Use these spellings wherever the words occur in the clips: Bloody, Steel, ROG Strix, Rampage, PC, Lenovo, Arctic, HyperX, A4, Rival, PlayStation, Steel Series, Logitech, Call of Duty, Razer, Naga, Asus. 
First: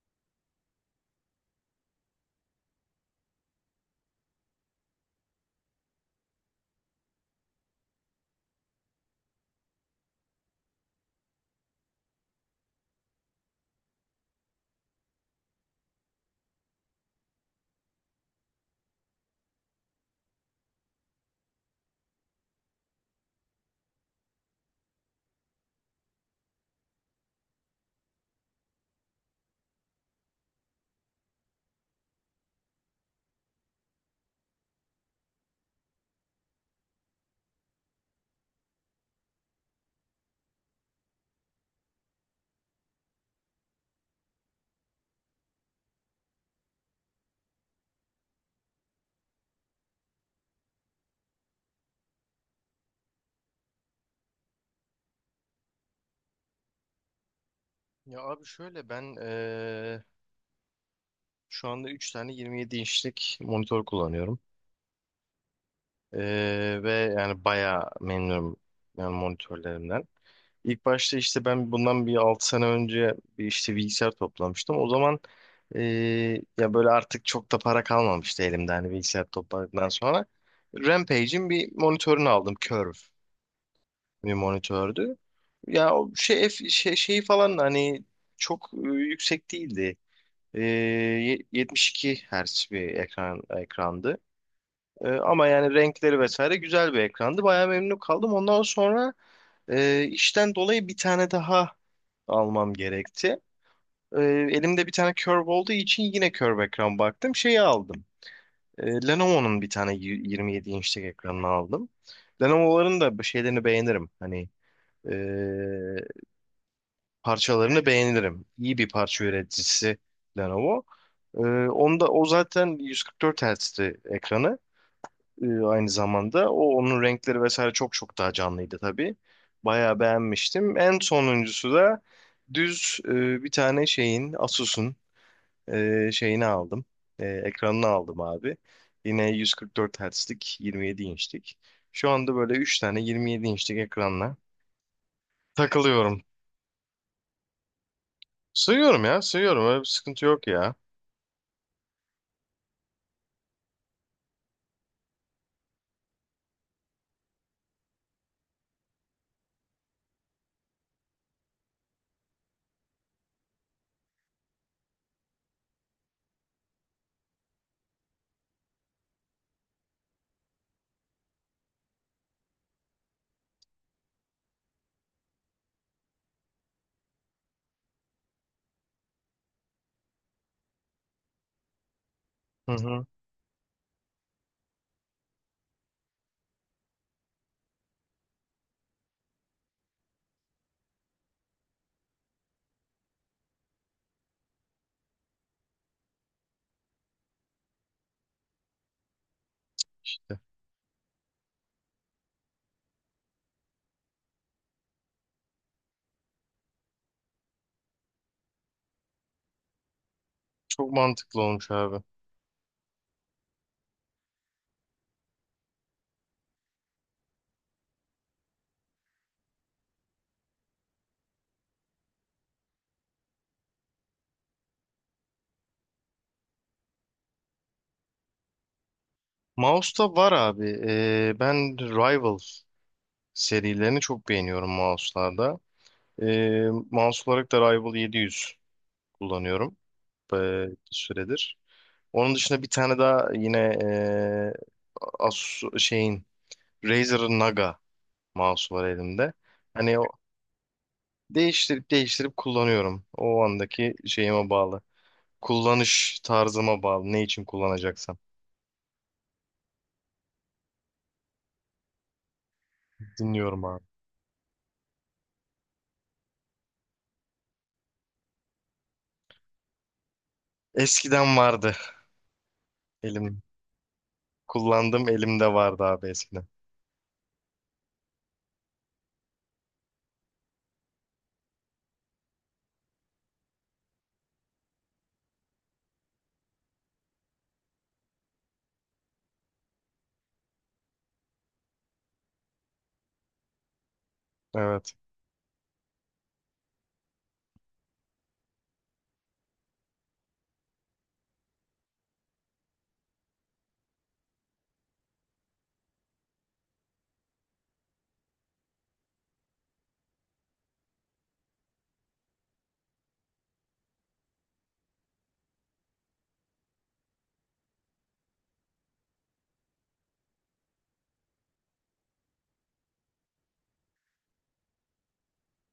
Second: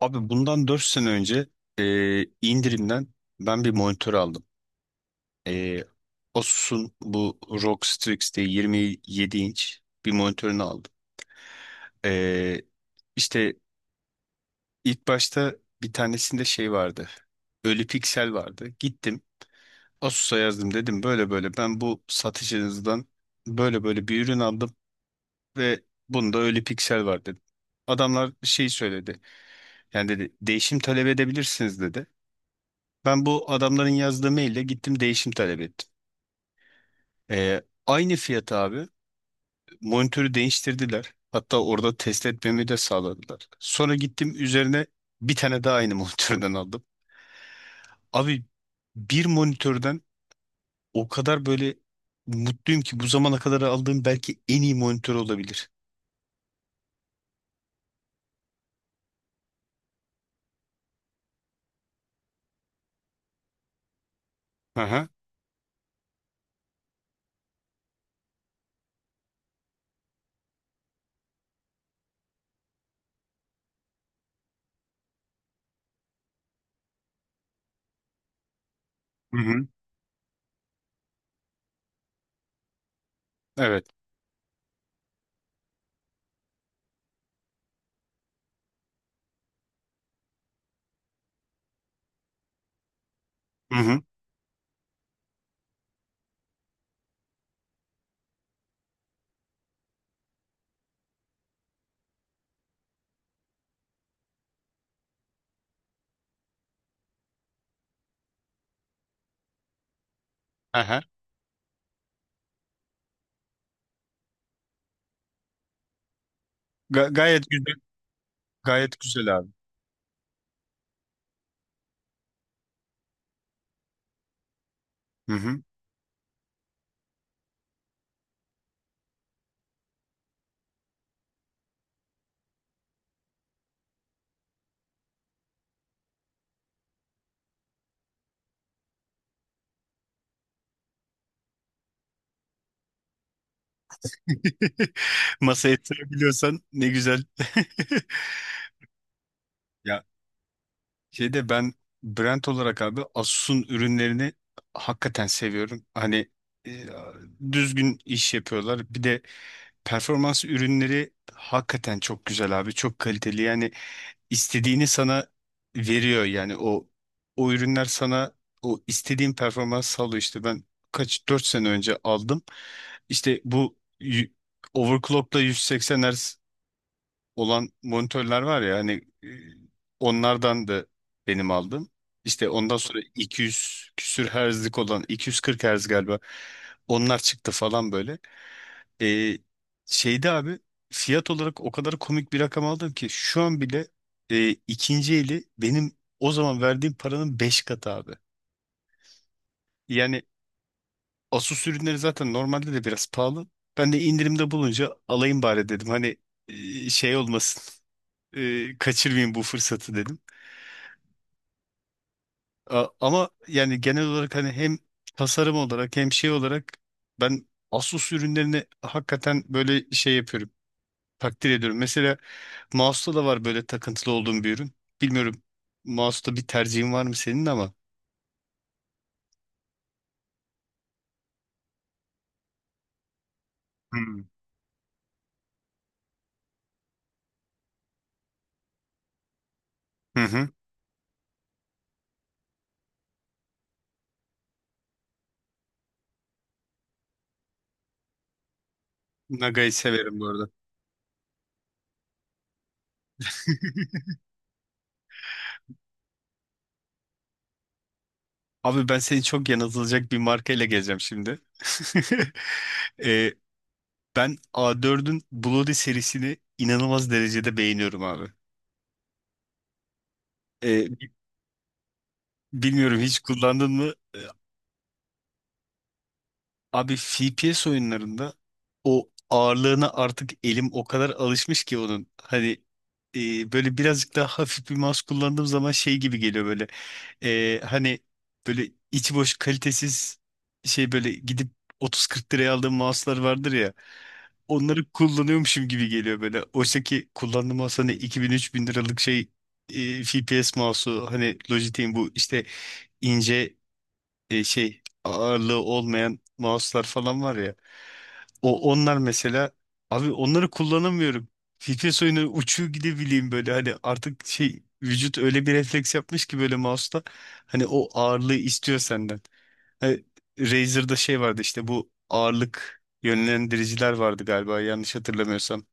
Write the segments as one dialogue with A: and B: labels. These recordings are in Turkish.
A: Abi bundan 4 sene önce e, indirimden ben bir monitör aldım. E, Asus'un bu ROG Strix diye 27 inç bir monitörünü aldım. E, işte ilk başta bir tanesinde şey vardı. Ölü piksel vardı. Gittim Asus'a yazdım, dedim böyle böyle ben bu satıcınızdan böyle böyle bir ürün aldım ve bunda ölü piksel var dedim. Adamlar şey söyledi. Yani dedi değişim talep edebilirsiniz dedi. Ben bu adamların yazdığı maille gittim değişim talep ettim. Ee, aynı fiyat abi. Monitörü değiştirdiler. Hatta orada test etmemi de sağladılar. Sonra gittim üzerine bir tane daha aynı monitörden aldım. Abi bir monitörden o kadar böyle mutluyum ki bu zamana kadar aldığım belki en iyi monitör olabilir.
B: Ya abi şöyle ben şu anda 3 tane 27 inçlik monitör kullanıyorum.
A: Aha.
B: Ve yani bayağı memnunum yani monitörlerimden. İlk başta işte ben bundan bir 6 sene önce bir işte bilgisayar toplamıştım. O zaman ya böyle artık çok da para kalmamıştı elimde hani bilgisayar
A: Hı hı.
B: topladıktan sonra. Rampage'in bir monitörünü aldım. Curve
A: Evet.
B: bir monitördü. Ya o şeyi falan hani çok yüksek değildi. 72 Hz bir ekran
A: Hı hı.
B: ekrandı. Ama yani renkleri vesaire güzel bir ekrandı. Bayağı memnun kaldım. Ondan sonra işten dolayı bir tane daha almam gerekti. Ee, elimde bir tane curve olduğu için yine curve ekran baktım. Şeyi aldım. Lenovo'nun bir tane 27
A: Aha.
B: inçlik ekranını aldım. Lenovo'ların da bu şeylerini beğenirim. Hani ee,
A: Gayet güzel.
B: parçalarını beğenirim. İyi bir
A: Gayet
B: parça
A: güzel abi.
B: üreticisi Lenovo. Ee, onda o zaten 144 Hz'ti ekranı
A: Hı hı.
B: aynı zamanda. O onun renkleri vesaire çok daha canlıydı tabii. Bayağı beğenmiştim. En sonuncusu da düz bir tane Asus'un şeyini aldım. Ekranını aldım abi. Yine 144 Hz'lik 27 inçlik. Şu anda böyle 3 tane 27 inçlik ekranla
A: Masaya
B: takılıyorum.
A: yatırabiliyorsan ne güzel.
B: Sığıyorum ya, sığıyorum. Öyle bir
A: Ya,
B: sıkıntı yok ya.
A: şeyde ben brand olarak abi Asus'un ürünlerini hakikaten seviyorum. Hani e, düzgün iş yapıyorlar. Bir de performans ürünleri hakikaten çok güzel abi. Çok kaliteli. Yani istediğini sana veriyor, yani o ürünler sana o istediğin performans sağlıyor. İşte ben kaç 4 sene önce aldım. İşte bu overclock'la 180 Hz olan monitörler var ya. Hani e, onlardan da benim aldım. İşte
B: Hı
A: ondan sonra
B: hı.
A: 200 küsür herzlik olan 240 herz galiba onlar çıktı falan böyle. E, şeyde abi fiyat olarak o kadar komik bir rakam aldım ki şu an bile ikinci eli benim o zaman verdiğim paranın 5 katı abi. Yani Asus ürünleri zaten normalde de biraz pahalı. Ben de indirimde bulunca alayım bari dedim. Hani şey olmasın. Kaçırmayayım bu fırsatı dedim.
B: Çok mantıklı olmuş abi.
A: Ama yani genel olarak hani hem tasarım olarak hem şey olarak ben Asus ürünlerini hakikaten böyle şey yapıyorum. Takdir ediyorum. Mesela mouse'da da var böyle takıntılı olduğum bir ürün. Bilmiyorum, mouse'da bir tercihin var mı senin ama?
B: Mouse'da var abi. Ben Rival serilerini
A: Hmm.
B: çok beğeniyorum mouse'larda. Ee, mouse olarak da Rival 700 kullanıyorum
A: Hı
B: ee,
A: hı.
B: bir süredir. Onun dışında bir tane daha yine ee, Asus şeyin Razer'ın Naga mouse'u var elimde.
A: Naga'yı
B: Hani o
A: severim bu arada.
B: değiştirip değiştirip kullanıyorum. O andaki şeyime bağlı. Kullanış tarzıma bağlı. Ne için kullanacaksam.
A: Abi ben seni çok yanıltılacak bir markayla geleceğim şimdi. Ee,
B: Dinliyorum abi.
A: ben A4'ün Bloody serisini inanılmaz derecede beğeniyorum abi. Ee, bi-
B: Eskiden vardı.
A: bilmiyorum hiç
B: Elim
A: kullandın mı? Ee,
B: kullandığım elimde vardı abi eskiden.
A: abi FPS oyunlarında o ağırlığına artık elim o kadar alışmış ki onun. Hani böyle birazcık daha hafif bir mouse kullandığım zaman şey gibi geliyor böyle. Hani böyle içi boş kalitesiz şey böyle gidip 30-40 liraya aldığım mouse'lar vardır ya. Onları
B: Evet.
A: kullanıyormuşum gibi geliyor böyle. Oysa ki kullandığım mouse hani 2000 bin üç bin liralık şey, FPS mouse'u, hani Logitech'in bu işte ince şey ağırlığı olmayan mouse'lar falan var ya. Onlar mesela, abi onları kullanamıyorum. FPS oyunu uçuyor gidebileyim böyle hani, artık şey vücut öyle bir refleks yapmış ki böyle mouse'ta hani o ağırlığı istiyor senden. E, Razer'da şey vardı, işte bu ağırlık yönlendiriciler vardı galiba, yanlış hatırlamıyorsam.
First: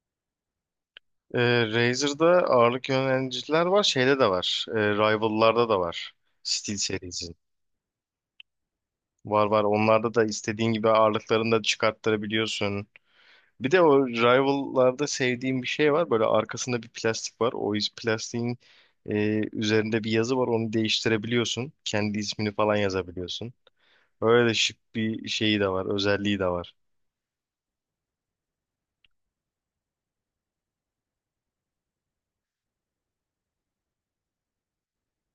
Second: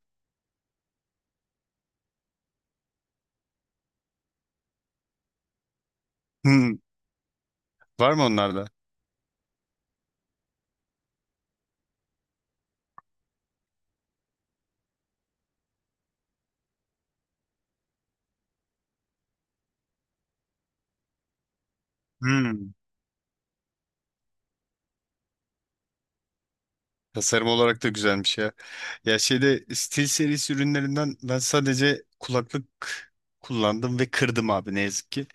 B: Razer'da ağırlık yöneliciler var. Şeyde de var. Rival'larda da var. Steel
A: Hmm,
B: Series'in.
A: var mı onlarda?
B: Var, var. Onlarda da istediğin gibi ağırlıklarını da çıkarttırabiliyorsun. Bir de o Rival'larda sevdiğim bir şey var. Böyle arkasında bir plastik var. Plastiğin üzerinde bir yazı var. Onu değiştirebiliyorsun. Kendi ismini
A: Hmm.
B: falan yazabiliyorsun. Öyle şık bir şeyi de var. Özelliği de var.
A: Tasarım olarak da güzelmiş ya. Ya, şeyde Steel serisi ürünlerinden ben sadece kulaklık kullandım ve kırdım abi, ne yazık ki.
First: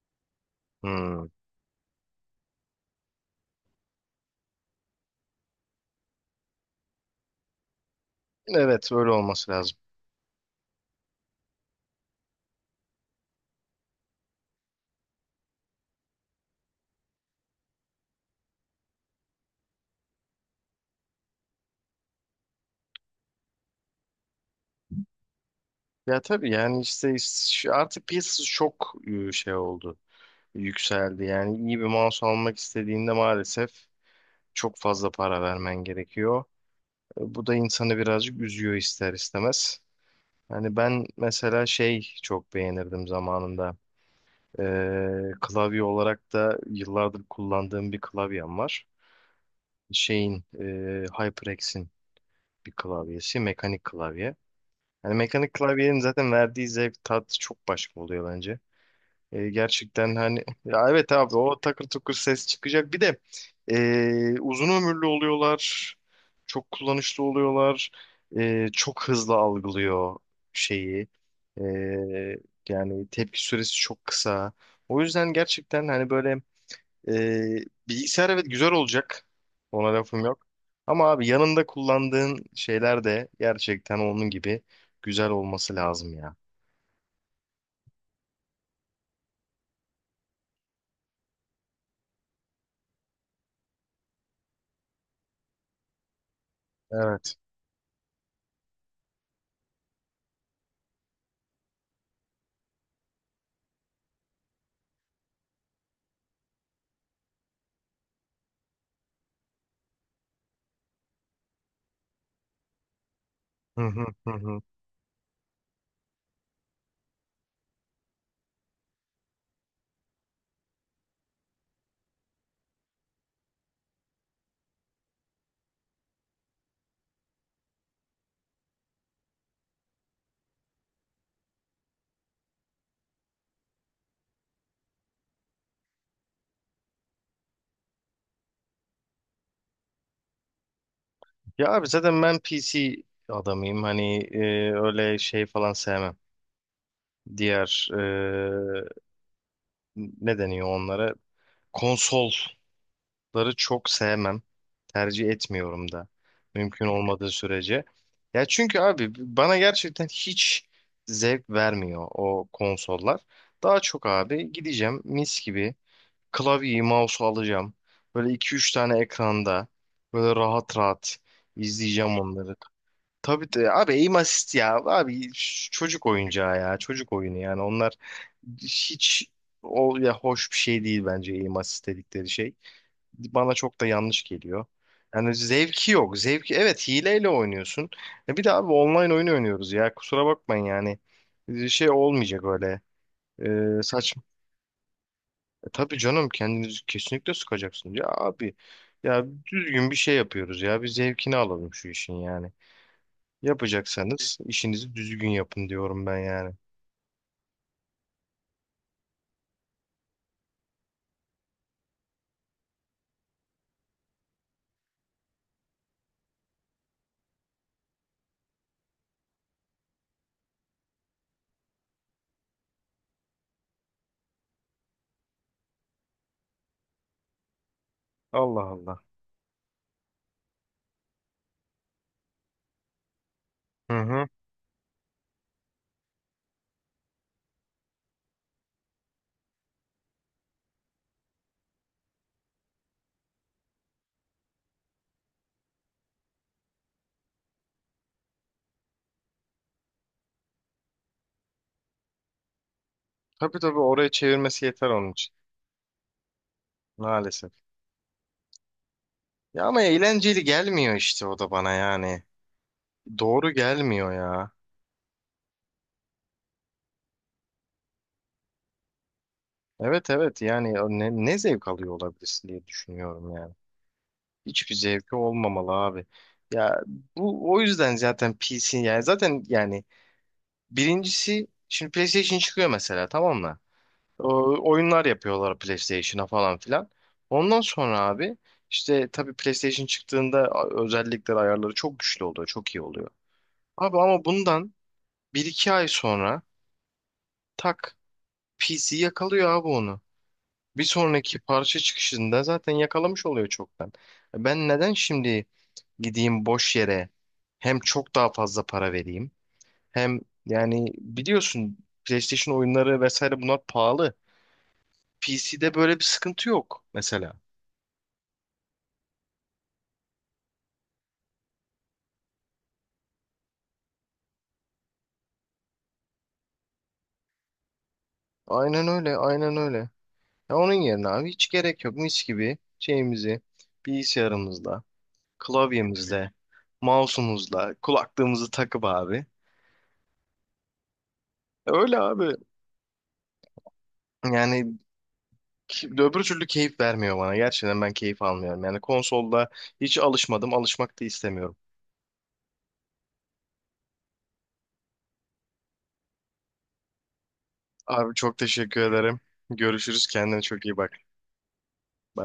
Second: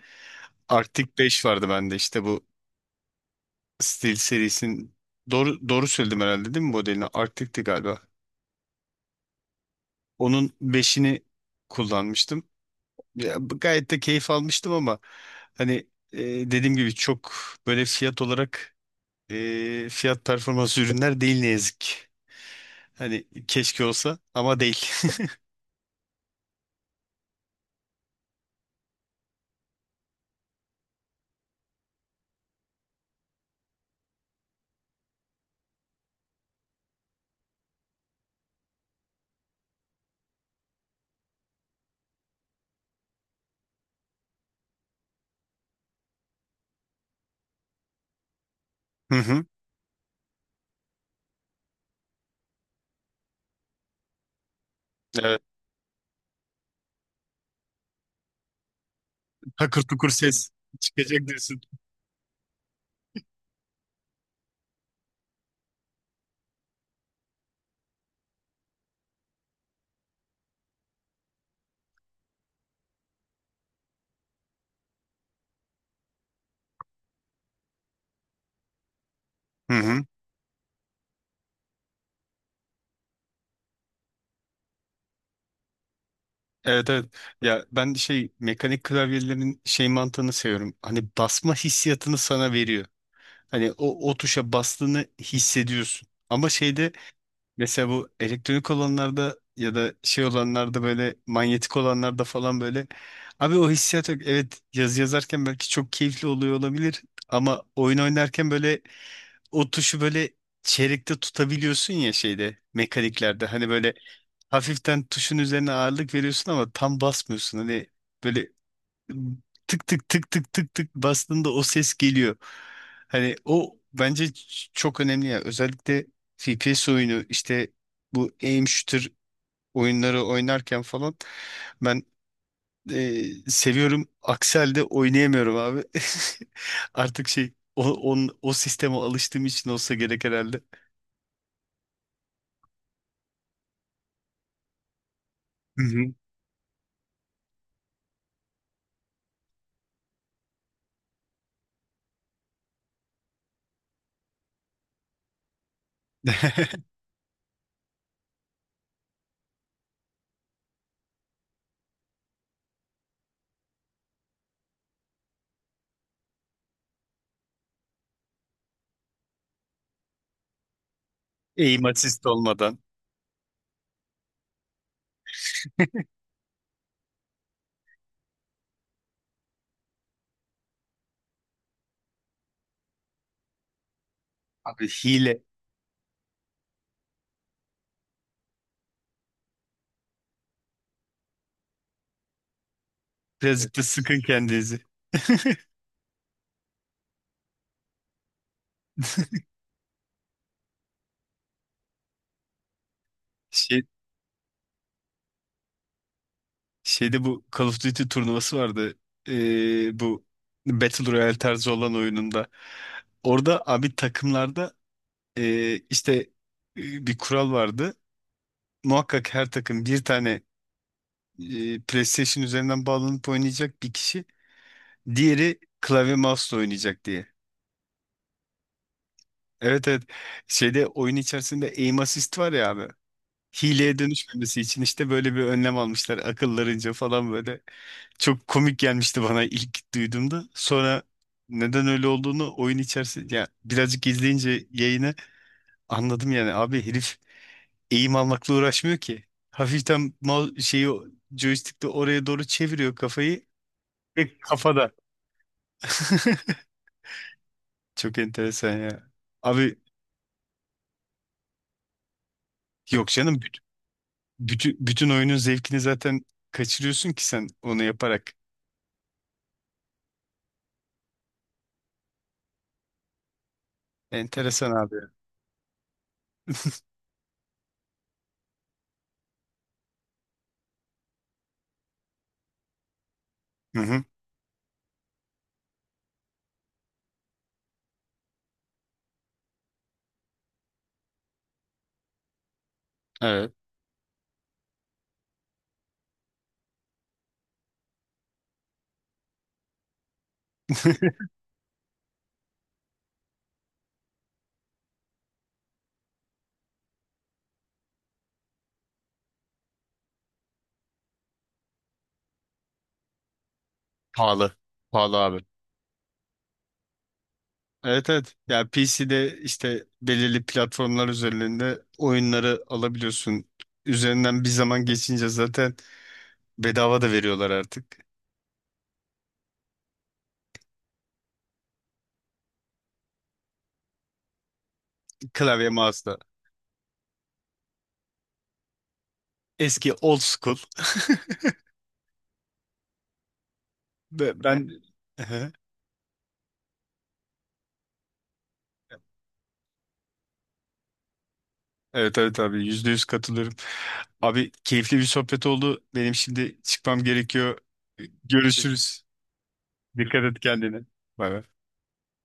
A: Arctic
B: Hmm.
A: 5 vardı bende, işte bu Steel serisinin, doğru doğru söyledim herhalde değil mi modelini? Arctic'ti galiba.
B: Evet, öyle olması lazım.
A: Onun beşini kullanmıştım. Ya, gayet de keyif almıştım ama hani e, dediğim gibi çok böyle fiyat olarak fiyat performans ürünler değil ne yazık ki. Hani keşke olsa ama değil.
B: Ya tabii yani işte artık piyasası çok şey oldu. Yükseldi. Yani iyi bir mouse almak istediğinde maalesef çok fazla para vermen gerekiyor. Bu da insanı birazcık üzüyor ister istemez. Hani ben mesela şey çok beğenirdim zamanında. Klavye olarak da yıllardır kullandığım bir klavyem var.
A: Hı hı.
B: Şeyin e, HyperX'in bir klavyesi, mekanik klavye. Yani
A: Evet.
B: mekanik klavyenin zaten verdiği zevk tat çok başka oluyor bence.
A: Takır tukur
B: Gerçekten hani
A: ses
B: ya evet
A: çıkacak
B: abi o
A: diyorsun.
B: takır tukur ses çıkacak. Bir de uzun ömürlü oluyorlar. Çok kullanışlı oluyorlar. Çok hızlı algılıyor şeyi. E, yani tepki süresi çok kısa. O yüzden gerçekten hani böyle e, bilgisayar evet güzel olacak.
A: Hı
B: Ona
A: hı.
B: lafım yok. Ama abi yanında kullandığın şeyler de gerçekten onun gibi güzel olması lazım ya.
A: Evet evet. Ya ben de şey mekanik klavyelerin şey mantığını seviyorum. Hani basma hissiyatını sana veriyor. Hani o tuşa bastığını hissediyorsun. Ama şeyde
B: Evet.
A: mesela bu elektronik olanlarda ya da şey olanlarda, böyle manyetik olanlarda falan, böyle abi o hissiyat yok. Evet, yazı yazarken belki çok keyifli oluyor olabilir ama oyun oynarken böyle o tuşu böyle çeyrekte tutabiliyorsun ya şeyde mekaniklerde, hani
B: Hı
A: böyle
B: hı, hı hı.
A: hafiften tuşun üzerine ağırlık veriyorsun ama tam basmıyorsun, hani böyle tık tık tık tık tık tık bastığında o ses geliyor. Hani o bence çok önemli ya. Özellikle FPS oyunu işte bu aim shooter oyunları oynarken falan ben e, seviyorum. Aksi halde oynayamıyorum abi. Artık şey o sisteme alıştığım için olsa gerek herhalde.
B: Ya abi zaten ben PC adamıyım. Hani öyle şey falan
A: Hı hı.
B: sevmem. Diğer ne deniyor onlara? Konsolları çok sevmem. Tercih etmiyorum da. Mümkün olmadığı sürece. Ya çünkü abi bana gerçekten hiç zevk vermiyor o konsollar. Daha çok abi gideceğim mis gibi klavyeyi, mouse'u alacağım. Böyle iki üç tane ekranda böyle rahat rahat
A: Aim
B: izleyeceğim
A: assist
B: onları.
A: olmadan.
B: Tabii de abi aim assist ya abi çocuk oyuncağı ya çocuk oyunu yani onlar hiç o ya hoş bir şey değil bence aim assist dedikleri şey. Bana çok da yanlış geliyor.
A: Abi
B: Yani
A: hile.
B: zevki yok. Zevki evet hileyle oynuyorsun. E bir de abi online oyun oynuyoruz ya kusura bakmayın yani. Şey olmayacak öyle.
A: Birazcık da sıkın
B: Saçma.
A: kendinizi.
B: Tabii canım kendinizi kesinlikle sıkacaksınız ya abi. Ya düzgün bir şey yapıyoruz ya bir zevkini alalım şu işin yani. Yapacaksanız işinizi düzgün yapın diyorum ben yani.
A: Şeyde bu Call of Duty turnuvası vardı. Bu Battle Royale tarzı olan oyununda. Orada abi takımlarda işte bir kural vardı. Muhakkak her takım bir tane PlayStation üzerinden bağlanıp oynayacak bir kişi, diğeri klavye mouse'la oynayacak diye.
B: Allah Allah.
A: Evet evet. Şeyde oyun içerisinde aim assist var ya abi.
B: Hı
A: Hileye
B: hı.
A: dönüşmemesi için işte böyle bir önlem almışlar akıllarınca falan böyle. Çok komik gelmişti bana ilk duyduğumda. Sonra neden öyle olduğunu oyun içerisinde ya birazcık izleyince yayını anladım yani. Abi herif eğim almakla uğraşmıyor ki. Hafiften mouse şeyi joystick'te oraya doğru çeviriyor kafayı.
B: Tabii tabii, oraya
A: Ve
B: çevirmesi yeter
A: kafada.
B: onun için. Maalesef.
A: Çok enteresan ya.
B: Ya
A: Abi
B: ama eğlenceli gelmiyor işte o da bana yani.
A: yok canım,
B: Doğru gelmiyor ya.
A: bütün, oyunun zevkini zaten kaçırıyorsun ki sen onu yaparak.
B: Evet, evet, yani ne zevk alıyor olabilirsin diye düşünüyorum yani.
A: Enteresan
B: Hiçbir
A: abi.
B: zevki olmamalı abi. Ya bu o yüzden zaten PC, yani zaten yani birincisi şimdi PlayStation çıkıyor mesela, tamam mı?
A: Hı hı.
B: Oyunlar yapıyorlar PlayStation'a falan filan. Ondan sonra abi işte tabii PlayStation çıktığında özellikleri, ayarları çok güçlü oluyor, çok iyi oluyor.
A: Evet.
B: Abi ama bundan 1 2 ay sonra tak, PC yakalıyor abi onu. Bir sonraki parça çıkışında zaten yakalamış oluyor çoktan. Ben neden şimdi gideyim boş yere, hem çok daha fazla para vereyim, hem yani biliyorsun PlayStation oyunları vesaire bunlar pahalı.
A: Pahalı. Pahalı abi.
B: PC'de böyle bir sıkıntı yok mesela.
A: Evet evet. Ya, PC'de işte belirli platformlar üzerinde oyunları alabiliyorsun. Üzerinden bir zaman geçince zaten bedava da veriyorlar artık.
B: Aynen öyle, aynen öyle. Ya onun yerine abi hiç gerek yok. Mis gibi şeyimizi, bilgisayarımızla,
A: Klavye mouse'la.
B: klavyemizle, mouse'umuzla, kulaklığımızı takıp abi.
A: Eski old school.
B: Öyle abi.
A: Ve
B: Yani
A: ben. Ehe.
B: öbür türlü keyif vermiyor bana. Gerçekten ben keyif almıyorum. Yani konsolda hiç alışmadım, alışmak da istemiyorum.
A: Evet evet abi %100 katılıyorum. Abi keyifli bir sohbet oldu. Benim şimdi çıkmam gerekiyor.
B: Abi çok teşekkür
A: Görüşürüz.
B: ederim. Görüşürüz.
A: Dikkat et
B: Kendine çok iyi
A: kendine.
B: bak.
A: Bay bay.
B: Bye.